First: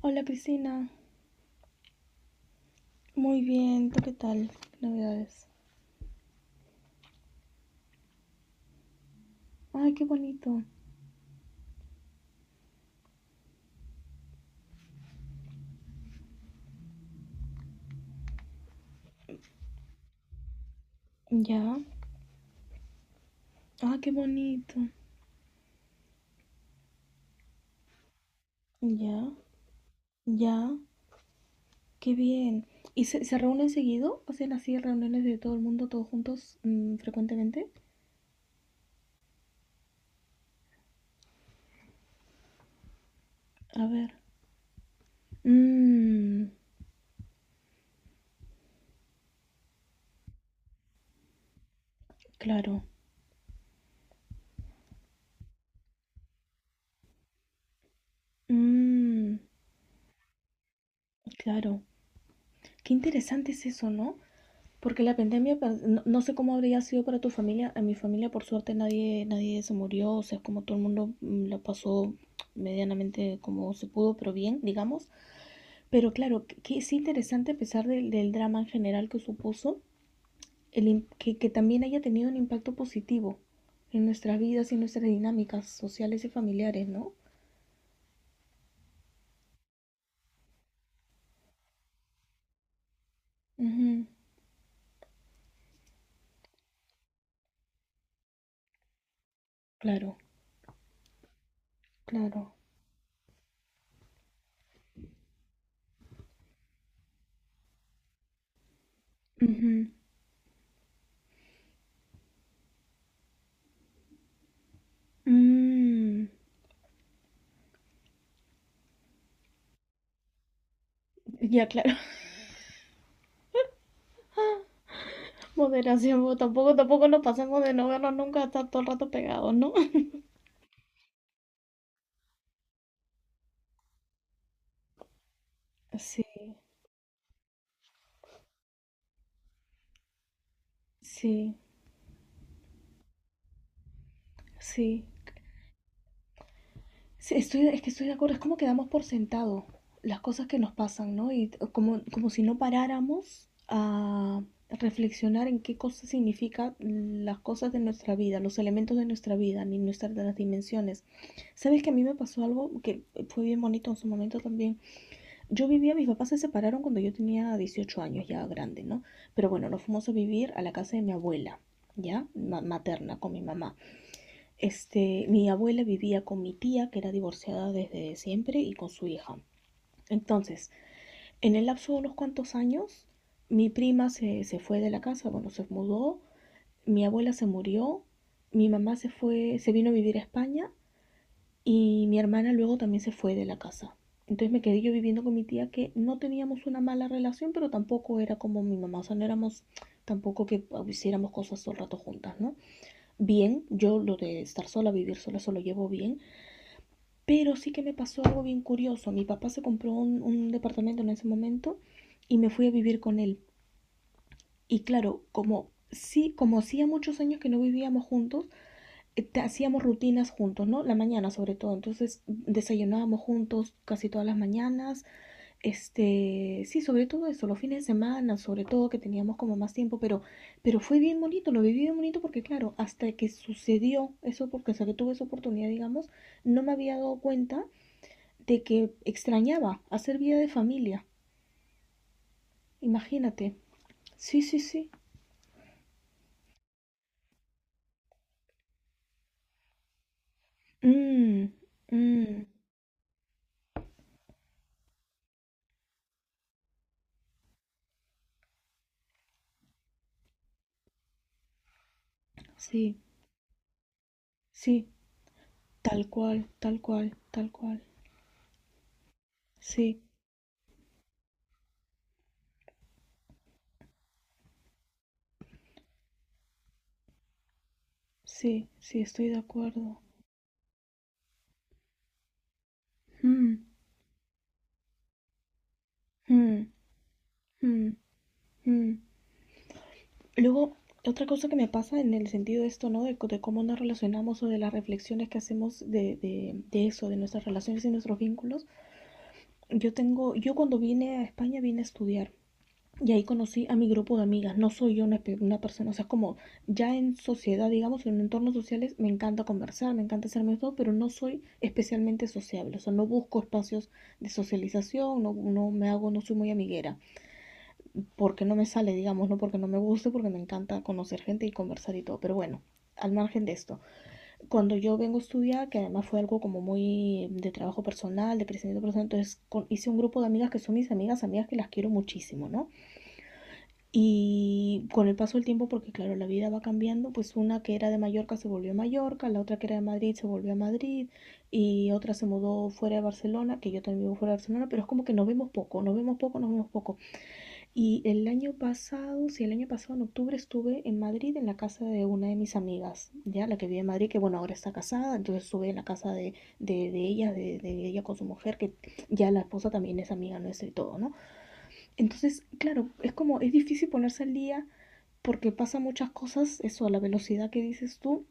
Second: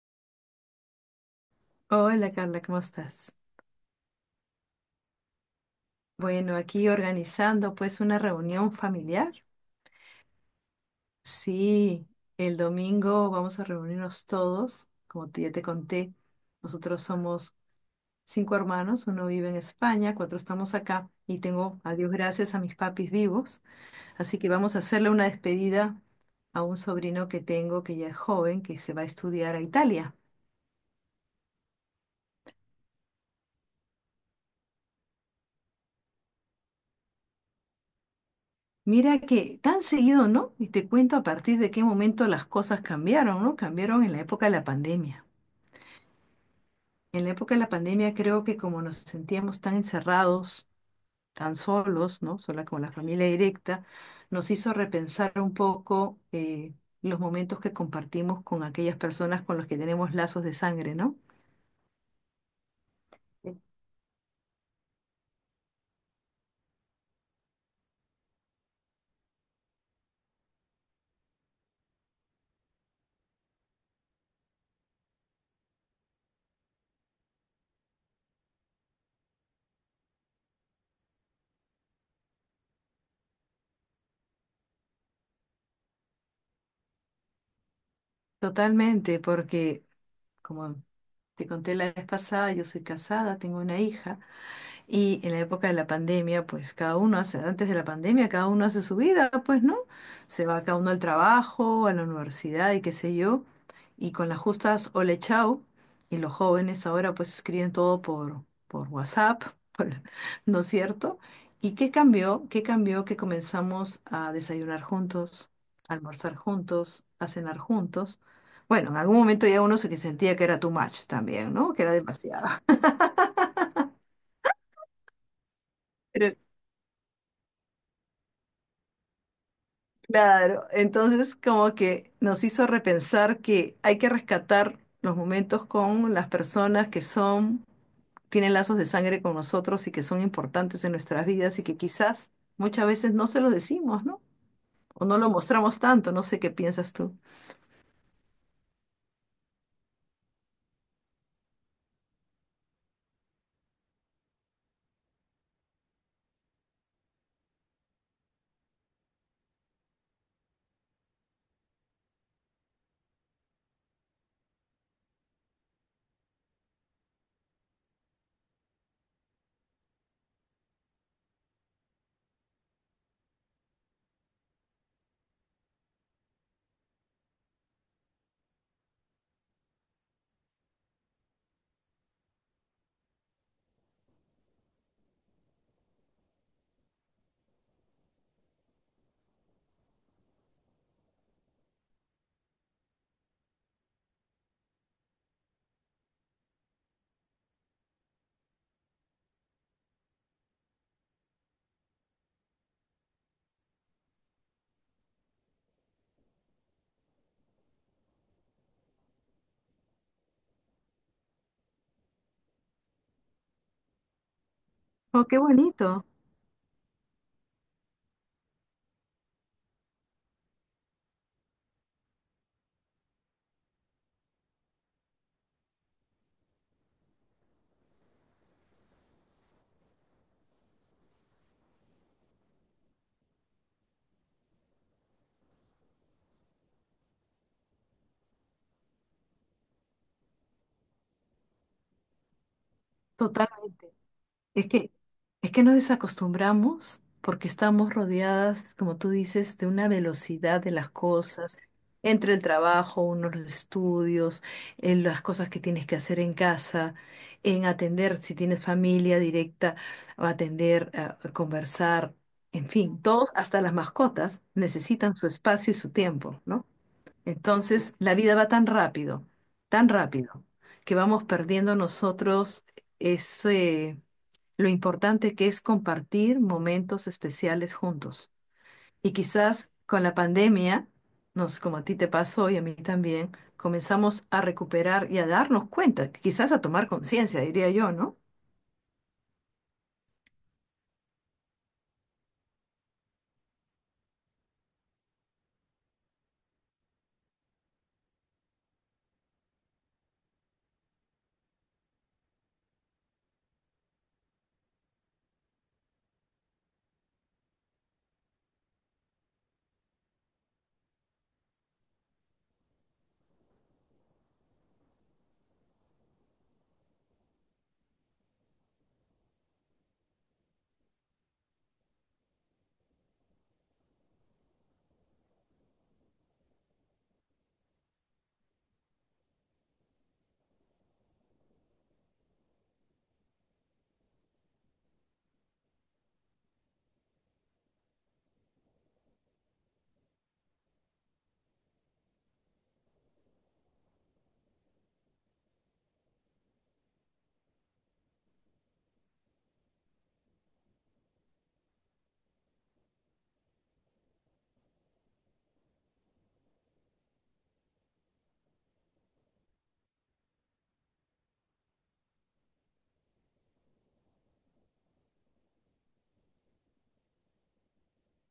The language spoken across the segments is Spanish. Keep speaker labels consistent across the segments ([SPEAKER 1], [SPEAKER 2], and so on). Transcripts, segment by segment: [SPEAKER 1] Hola Priscila,
[SPEAKER 2] Hola Carla, ¿cómo estás?
[SPEAKER 1] muy bien, ¿tú qué tal? Navidades.
[SPEAKER 2] Bueno, aquí organizando pues una reunión familiar.
[SPEAKER 1] Ay, qué bonito.
[SPEAKER 2] Sí, el domingo vamos a reunirnos todos, como ya te conté, nosotros somos cinco hermanos, uno vive en España, cuatro estamos acá y
[SPEAKER 1] Ya.
[SPEAKER 2] tengo, a Dios gracias, a mis papis vivos,
[SPEAKER 1] Ah, qué
[SPEAKER 2] así que vamos
[SPEAKER 1] bonito.
[SPEAKER 2] a hacerle una despedida a un sobrino que tengo que ya es joven, que se va a
[SPEAKER 1] Ya.
[SPEAKER 2] estudiar a Italia.
[SPEAKER 1] Ya. Qué bien. ¿Y se reúnen seguido? ¿Hacen así reuniones de todo el mundo, todos juntos, frecuentemente?
[SPEAKER 2] Mira que tan seguido, ¿no? Y te cuento a partir de qué momento las cosas cambiaron, ¿no?
[SPEAKER 1] A
[SPEAKER 2] Cambiaron
[SPEAKER 1] ver.
[SPEAKER 2] en la época de la pandemia.
[SPEAKER 1] Mmm,
[SPEAKER 2] En la época de la pandemia creo que como nos sentíamos tan encerrados, tan solos, ¿no? Sola con
[SPEAKER 1] claro.
[SPEAKER 2] la familia directa, nos hizo repensar un poco los momentos que compartimos con aquellas
[SPEAKER 1] Mmm,
[SPEAKER 2] personas con las que tenemos lazos de sangre, ¿no?
[SPEAKER 1] claro. Qué interesante
[SPEAKER 2] Sí.
[SPEAKER 1] es eso, ¿no? Porque la pandemia, pues, no sé cómo habría sido para tu familia. En mi familia, por suerte, nadie, nadie se murió. O sea, como todo el mundo la pasó medianamente como se pudo, pero bien, digamos. Pero claro, que es interesante a pesar del drama en general que supuso, que también haya tenido un impacto positivo en nuestras vidas y en nuestras dinámicas sociales y familiares, ¿no?
[SPEAKER 2] Totalmente, porque como te conté la vez pasada, yo soy casada, tengo una
[SPEAKER 1] Ujú,
[SPEAKER 2] hija. Y en la época de la pandemia, pues cada uno hace, antes de la pandemia, cada uno hace su vida, pues, ¿no?
[SPEAKER 1] claro,
[SPEAKER 2] Se va cada uno al trabajo, a la
[SPEAKER 1] claro.
[SPEAKER 2] universidad y qué sé yo. Y con las justas ole chao. Y los jóvenes ahora pues escriben todo por WhatsApp,
[SPEAKER 1] Ujú.
[SPEAKER 2] por- ¿no es cierto? ¿Y qué cambió? ¿Qué cambió que comenzamos a desayunar juntos, a
[SPEAKER 1] Mm,
[SPEAKER 2] almorzar juntos, a cenar juntos? Bueno, en algún momento ya uno se que sentía que era too much también,
[SPEAKER 1] ya,
[SPEAKER 2] ¿no? Que
[SPEAKER 1] claro.
[SPEAKER 2] era demasiado.
[SPEAKER 1] Moderación, pues, tampoco, tampoco nos pasemos de no vernos nunca hasta todo el rato pegados, ¿no?
[SPEAKER 2] Claro, entonces como que nos hizo repensar que hay que rescatar los momentos con
[SPEAKER 1] Sí,
[SPEAKER 2] las personas que son, tienen lazos de sangre con nosotros y que son importantes en nuestras
[SPEAKER 1] sí,
[SPEAKER 2] vidas y que quizás muchas veces no se los decimos, ¿no? O
[SPEAKER 1] sí.
[SPEAKER 2] no lo mostramos tanto, no sé qué piensas tú.
[SPEAKER 1] Sí, es que estoy de acuerdo, es como que damos por sentado las cosas que nos pasan, ¿no? Y como si no paráramos a reflexionar en qué cosas significan las cosas de nuestra vida, los elementos de nuestra vida, ni nuestras las dimensiones. ¿Sabes que a mí me pasó algo que fue bien bonito en su momento también? Yo vivía, mis papás se separaron cuando yo tenía 18 años, ya grande, ¿no? Pero bueno, nos fuimos a vivir a la casa de mi abuela, ¿ya? Materna, con mi mamá. Mi abuela vivía con mi tía, que era divorciada desde siempre, y con su hija. Entonces, en el lapso de unos cuantos años, mi prima se fue de la casa, bueno, se mudó, mi abuela se murió, mi mamá se fue, se vino a vivir a España y mi hermana luego también se fue de la casa. Entonces me quedé yo viviendo con mi tía que no teníamos una mala relación, pero tampoco era como mi mamá, o sea, no éramos tampoco que hiciéramos cosas todo el rato juntas, ¿no? Bien, yo lo de estar sola, vivir sola, eso lo llevo bien, pero sí que me pasó algo bien curioso. Mi papá se compró un, departamento en ese momento y me fui a vivir con él. Y claro,
[SPEAKER 2] Oh, qué
[SPEAKER 1] como
[SPEAKER 2] bonito,
[SPEAKER 1] sí, como hacía muchos años que no vivíamos juntos, hacíamos rutinas juntos, ¿no? La mañana sobre todo. Entonces desayunábamos juntos casi todas las mañanas. Sí, sobre todo eso, los fines de semana, sobre todo que teníamos como más tiempo, pero fue bien bonito, lo viví bien bonito porque claro, hasta que sucedió eso, porque hasta que tuve esa oportunidad, digamos, no me había dado cuenta de que extrañaba hacer vida de familia. Imagínate.
[SPEAKER 2] totalmente.
[SPEAKER 1] Sí, sí,
[SPEAKER 2] Es
[SPEAKER 1] sí.
[SPEAKER 2] que, es que nos desacostumbramos porque estamos rodeadas, como tú dices, de una velocidad de las
[SPEAKER 1] Mm,
[SPEAKER 2] cosas, entre el
[SPEAKER 1] mm,
[SPEAKER 2] trabajo, unos los estudios, en las cosas que tienes que hacer en casa, en atender, si tienes familia directa, o atender, a conversar, en
[SPEAKER 1] sí,
[SPEAKER 2] fin, todos, hasta las mascotas,
[SPEAKER 1] sí,
[SPEAKER 2] necesitan su espacio y su
[SPEAKER 1] tal
[SPEAKER 2] tiempo,
[SPEAKER 1] cual,
[SPEAKER 2] ¿no?
[SPEAKER 1] tal cual, tal cual.
[SPEAKER 2] Entonces, la vida va tan
[SPEAKER 1] Sí.
[SPEAKER 2] rápido, que vamos perdiendo nosotros ese lo importante que es compartir momentos especiales juntos.
[SPEAKER 1] Sí, sí,
[SPEAKER 2] Y
[SPEAKER 1] estoy de
[SPEAKER 2] quizás
[SPEAKER 1] acuerdo.
[SPEAKER 2] con la pandemia, como a ti te pasó y a mí también,
[SPEAKER 1] Mm,
[SPEAKER 2] comenzamos a recuperar y a darnos cuenta, quizás
[SPEAKER 1] mm,
[SPEAKER 2] a tomar conciencia, diría yo,
[SPEAKER 1] mm,
[SPEAKER 2] ¿no?
[SPEAKER 1] mm. Luego, otra cosa que me pasa en el sentido de esto, ¿no? De cómo nos relacionamos o de las reflexiones que hacemos de eso, de nuestras relaciones y nuestros vínculos. Yo cuando vine a España vine a estudiar. Y ahí conocí a mi grupo de amigas. No soy yo una persona, o sea, como ya en sociedad, digamos, en entornos sociales, me encanta conversar, me encanta ser amigos, pero no soy especialmente sociable. O sea, no busco espacios de socialización, no me hago, no soy muy amiguera. Porque no me sale, digamos, no porque no me guste, porque me encanta conocer gente y conversar y todo. Pero bueno, al margen de esto, cuando yo vengo a estudiar, que además fue algo como muy de trabajo personal, de crecimiento personal, entonces hice un grupo de amigas que son mis amigas, amigas que las quiero muchísimo, ¿no? Y con el paso del tiempo, porque claro, la vida va cambiando, pues una que era de Mallorca se volvió a Mallorca, la otra que era de Madrid se volvió a Madrid y otra se mudó fuera de Barcelona, que yo también vivo fuera de Barcelona, pero es como que nos vemos poco, nos vemos poco, nos vemos poco. Y el año pasado, sí, el año pasado en octubre estuve en Madrid en la casa de una de mis amigas, ya la que vive en Madrid, que bueno, ahora está casada, entonces estuve en la casa de ella, de ella con su mujer, que ya la esposa también es amiga nuestra y todo, ¿no? Entonces, claro, es difícil ponerse al día porque pasa muchas cosas, eso a la velocidad que dices tú,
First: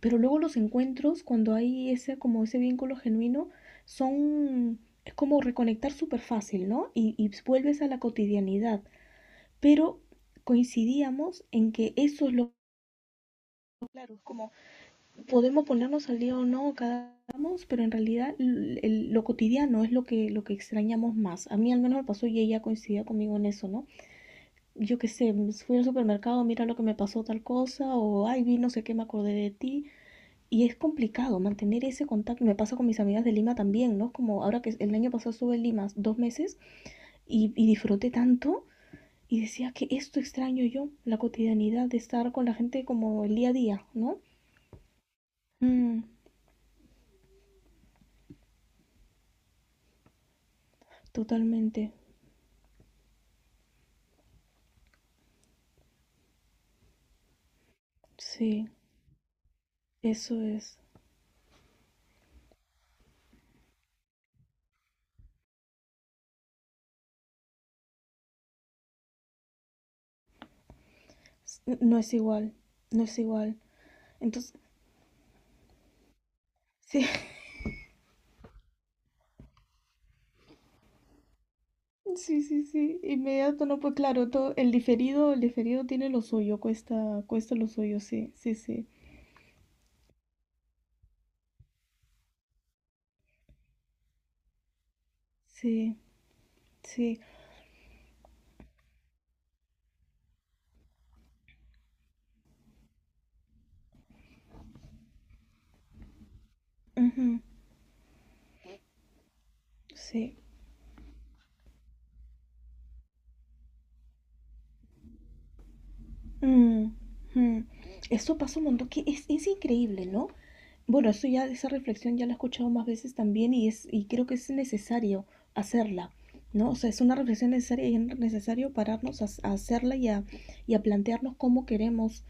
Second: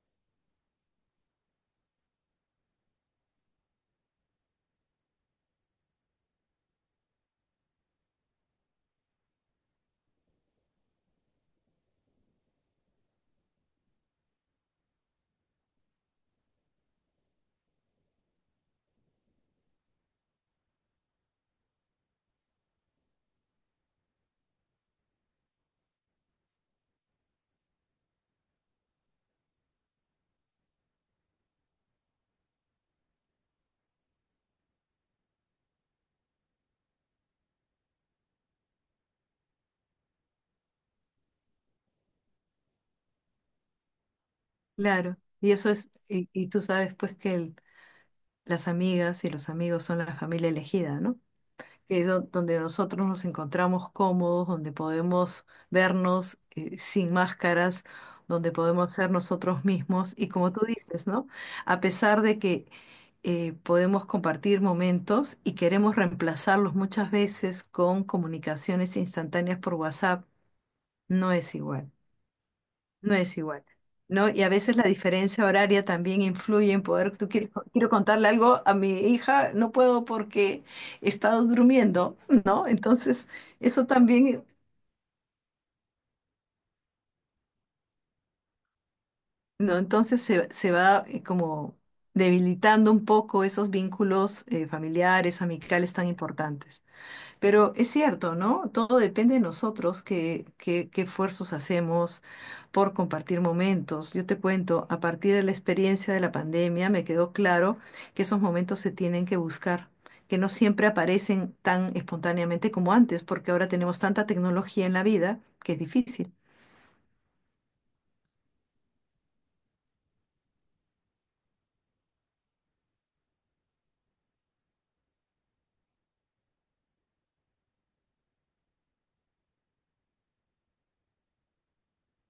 [SPEAKER 1] pero luego los encuentros, cuando hay como ese vínculo genuino, son, es como reconectar súper fácil, ¿no? Y vuelves a la cotidianidad, pero coincidíamos en que eso es lo claro, es como podemos ponernos al día o no cada vamos, pero en realidad lo cotidiano es lo que extrañamos más. A mí al menos me pasó y ella coincidía conmigo en eso, ¿no? Yo qué sé, fui al supermercado, mira lo que me pasó tal cosa, o ay, vi no sé qué, me acordé de ti. Y es complicado mantener ese contacto. Me pasa con mis amigas de Lima también, ¿no? Como ahora que el año pasado estuve en Lima 2 meses y disfruté tanto y decía que esto extraño yo, la cotidianidad de estar con la gente como el día a día, ¿no?
[SPEAKER 2] Claro, y eso es,
[SPEAKER 1] Mm,
[SPEAKER 2] y tú sabes pues que las amigas y los amigos son la familia elegida, ¿no?
[SPEAKER 1] totalmente,
[SPEAKER 2] Que es donde nosotros nos encontramos cómodos, donde podemos vernos sin máscaras, donde
[SPEAKER 1] sí,
[SPEAKER 2] podemos ser nosotros mismos y
[SPEAKER 1] eso
[SPEAKER 2] como tú
[SPEAKER 1] es.
[SPEAKER 2] dices, ¿no? A pesar de que podemos compartir momentos y queremos reemplazarlos muchas veces con comunicaciones instantáneas por WhatsApp, no es igual.
[SPEAKER 1] No es igual, no
[SPEAKER 2] No
[SPEAKER 1] es
[SPEAKER 2] es
[SPEAKER 1] igual.
[SPEAKER 2] igual, ¿no? Y a
[SPEAKER 1] Entonces,
[SPEAKER 2] veces la diferencia horaria también influye en
[SPEAKER 1] sí,
[SPEAKER 2] poder, tú quieres, quiero contarle algo a mi hija, no puedo porque he estado durmiendo,
[SPEAKER 1] sí, sí,
[SPEAKER 2] ¿no?
[SPEAKER 1] sí,
[SPEAKER 2] Entonces,
[SPEAKER 1] inmediato, no,
[SPEAKER 2] eso
[SPEAKER 1] pues claro,
[SPEAKER 2] también,
[SPEAKER 1] todo, el diferido tiene lo suyo, cuesta, cuesta lo suyo, sí, sí, sí,
[SPEAKER 2] ¿no? Entonces se va como debilitando un poco esos vínculos familiares, amicales
[SPEAKER 1] sí,
[SPEAKER 2] tan importantes.
[SPEAKER 1] sí,
[SPEAKER 2] Pero es cierto, ¿no? Todo depende de nosotros, qué esfuerzos hacemos por compartir momentos. Yo te cuento, a partir de la experiencia de la pandemia me quedó
[SPEAKER 1] ujú,
[SPEAKER 2] claro que esos momentos se tienen que buscar,
[SPEAKER 1] sí,
[SPEAKER 2] que no siempre aparecen tan espontáneamente como antes, porque ahora tenemos tanta tecnología en la vida que es difícil.
[SPEAKER 1] mm, mm. Eso pasa un montón, que es increíble, ¿no? Bueno, eso ya, esa reflexión ya la he escuchado más veces también y creo que es necesario hacerla, ¿no? O sea, es una reflexión necesaria y es necesario pararnos a hacerla y a plantearnos cómo queremos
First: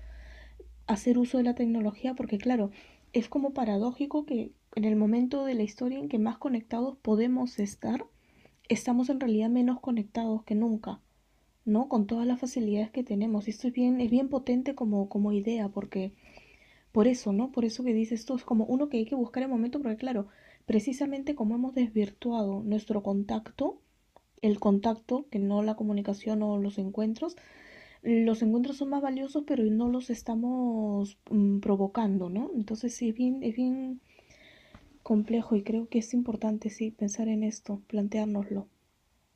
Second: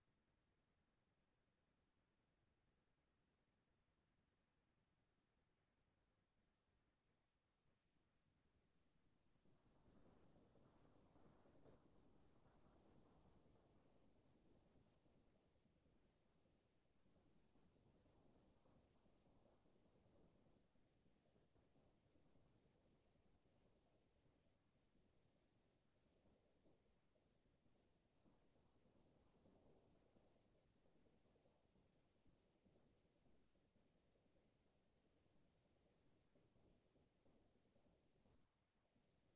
[SPEAKER 1] hacer uso de la tecnología porque claro, es como paradójico que en el momento de la historia en que más conectados podemos estar, estamos en realidad menos conectados que nunca, ¿no? Con todas las facilidades que tenemos. Y esto es bien potente como idea porque por eso, ¿no? Por eso que dices esto es como uno que hay que buscar el momento porque claro, precisamente como hemos desvirtuado nuestro contacto, el contacto, que no la comunicación o los encuentros son más valiosos, pero no los estamos provocando, ¿no? Entonces sí, es bien complejo y creo que es importante, sí, pensar en esto, planteárnoslo.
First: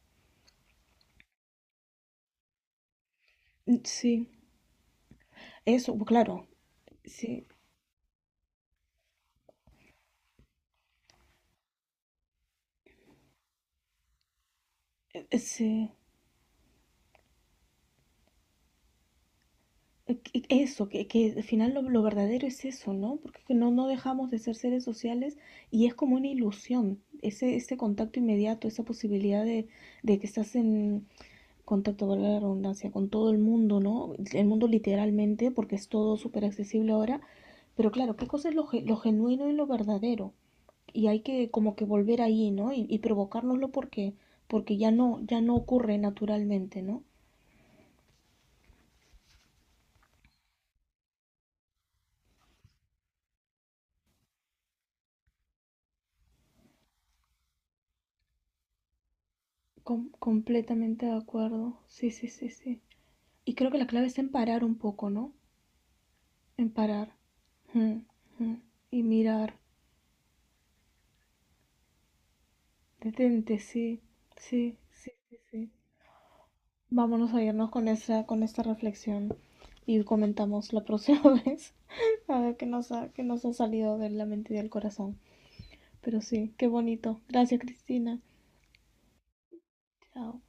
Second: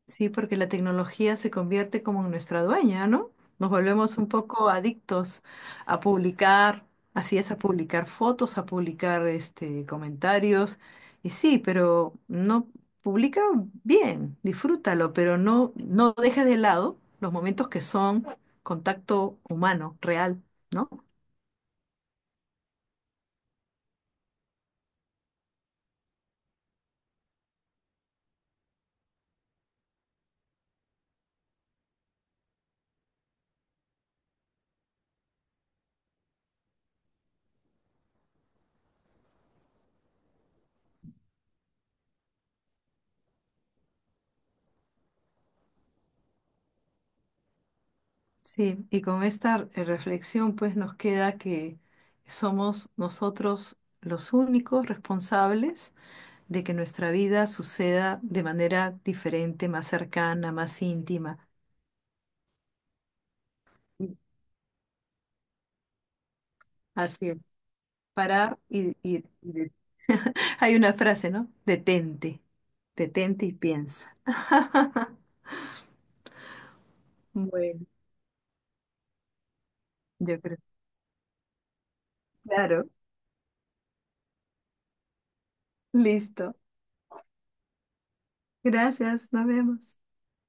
[SPEAKER 2] Sí, porque la tecnología se convierte como en nuestra dueña, ¿no? Nos
[SPEAKER 1] Mm,
[SPEAKER 2] volvemos
[SPEAKER 1] sí,
[SPEAKER 2] un poco adictos
[SPEAKER 1] eso,
[SPEAKER 2] a
[SPEAKER 1] claro,
[SPEAKER 2] publicar, así
[SPEAKER 1] sí,
[SPEAKER 2] es, a publicar fotos, a publicar comentarios. Y sí, pero no publica bien, disfrútalo, pero no,
[SPEAKER 1] sí.
[SPEAKER 2] no dejes de lado los momentos que son contacto humano,
[SPEAKER 1] eh,
[SPEAKER 2] real,
[SPEAKER 1] Eso,
[SPEAKER 2] ¿no?
[SPEAKER 1] que al final lo verdadero es eso, ¿no? Porque que no dejamos de ser seres sociales y es como una ilusión, ese contacto inmediato, esa posibilidad de que estás en, contacto, valga la redundancia, con todo el mundo, ¿no? El mundo literalmente, porque es todo súper accesible ahora, pero claro, ¿qué cosa es lo genuino y lo verdadero? Y hay que como que volver ahí, ¿no? Y provocárnoslo porque, ya no, ya no ocurre naturalmente, ¿no?
[SPEAKER 2] Sí, y con esta reflexión pues nos queda que somos nosotros los únicos responsables de que nuestra vida suceda de manera diferente, más
[SPEAKER 1] Com-
[SPEAKER 2] cercana, más
[SPEAKER 1] completamente de
[SPEAKER 2] íntima.
[SPEAKER 1] acuerdo, sí, sí, sí, sí. Y creo que la clave es en parar un poco, ¿no? En parar.
[SPEAKER 2] Así es.
[SPEAKER 1] Mm, mm.
[SPEAKER 2] Parar y,
[SPEAKER 1] Y
[SPEAKER 2] y- y
[SPEAKER 1] mirar,
[SPEAKER 2] de- Hay una frase, ¿no? Detente, detente y
[SPEAKER 1] detente, sí,
[SPEAKER 2] piensa.
[SPEAKER 1] sí, sí, sí, sí. Vámonos a irnos
[SPEAKER 2] Bueno,
[SPEAKER 1] con esta, reflexión y
[SPEAKER 2] yo creo.
[SPEAKER 1] comentamos la próxima vez. A ver qué
[SPEAKER 2] Claro,
[SPEAKER 1] nos ha, qué nos ha salido de la mente y del corazón. Pero sí,
[SPEAKER 2] listo.
[SPEAKER 1] qué bonito. Gracias, Cristina.
[SPEAKER 2] Gracias, nos vemos.
[SPEAKER 1] Chao.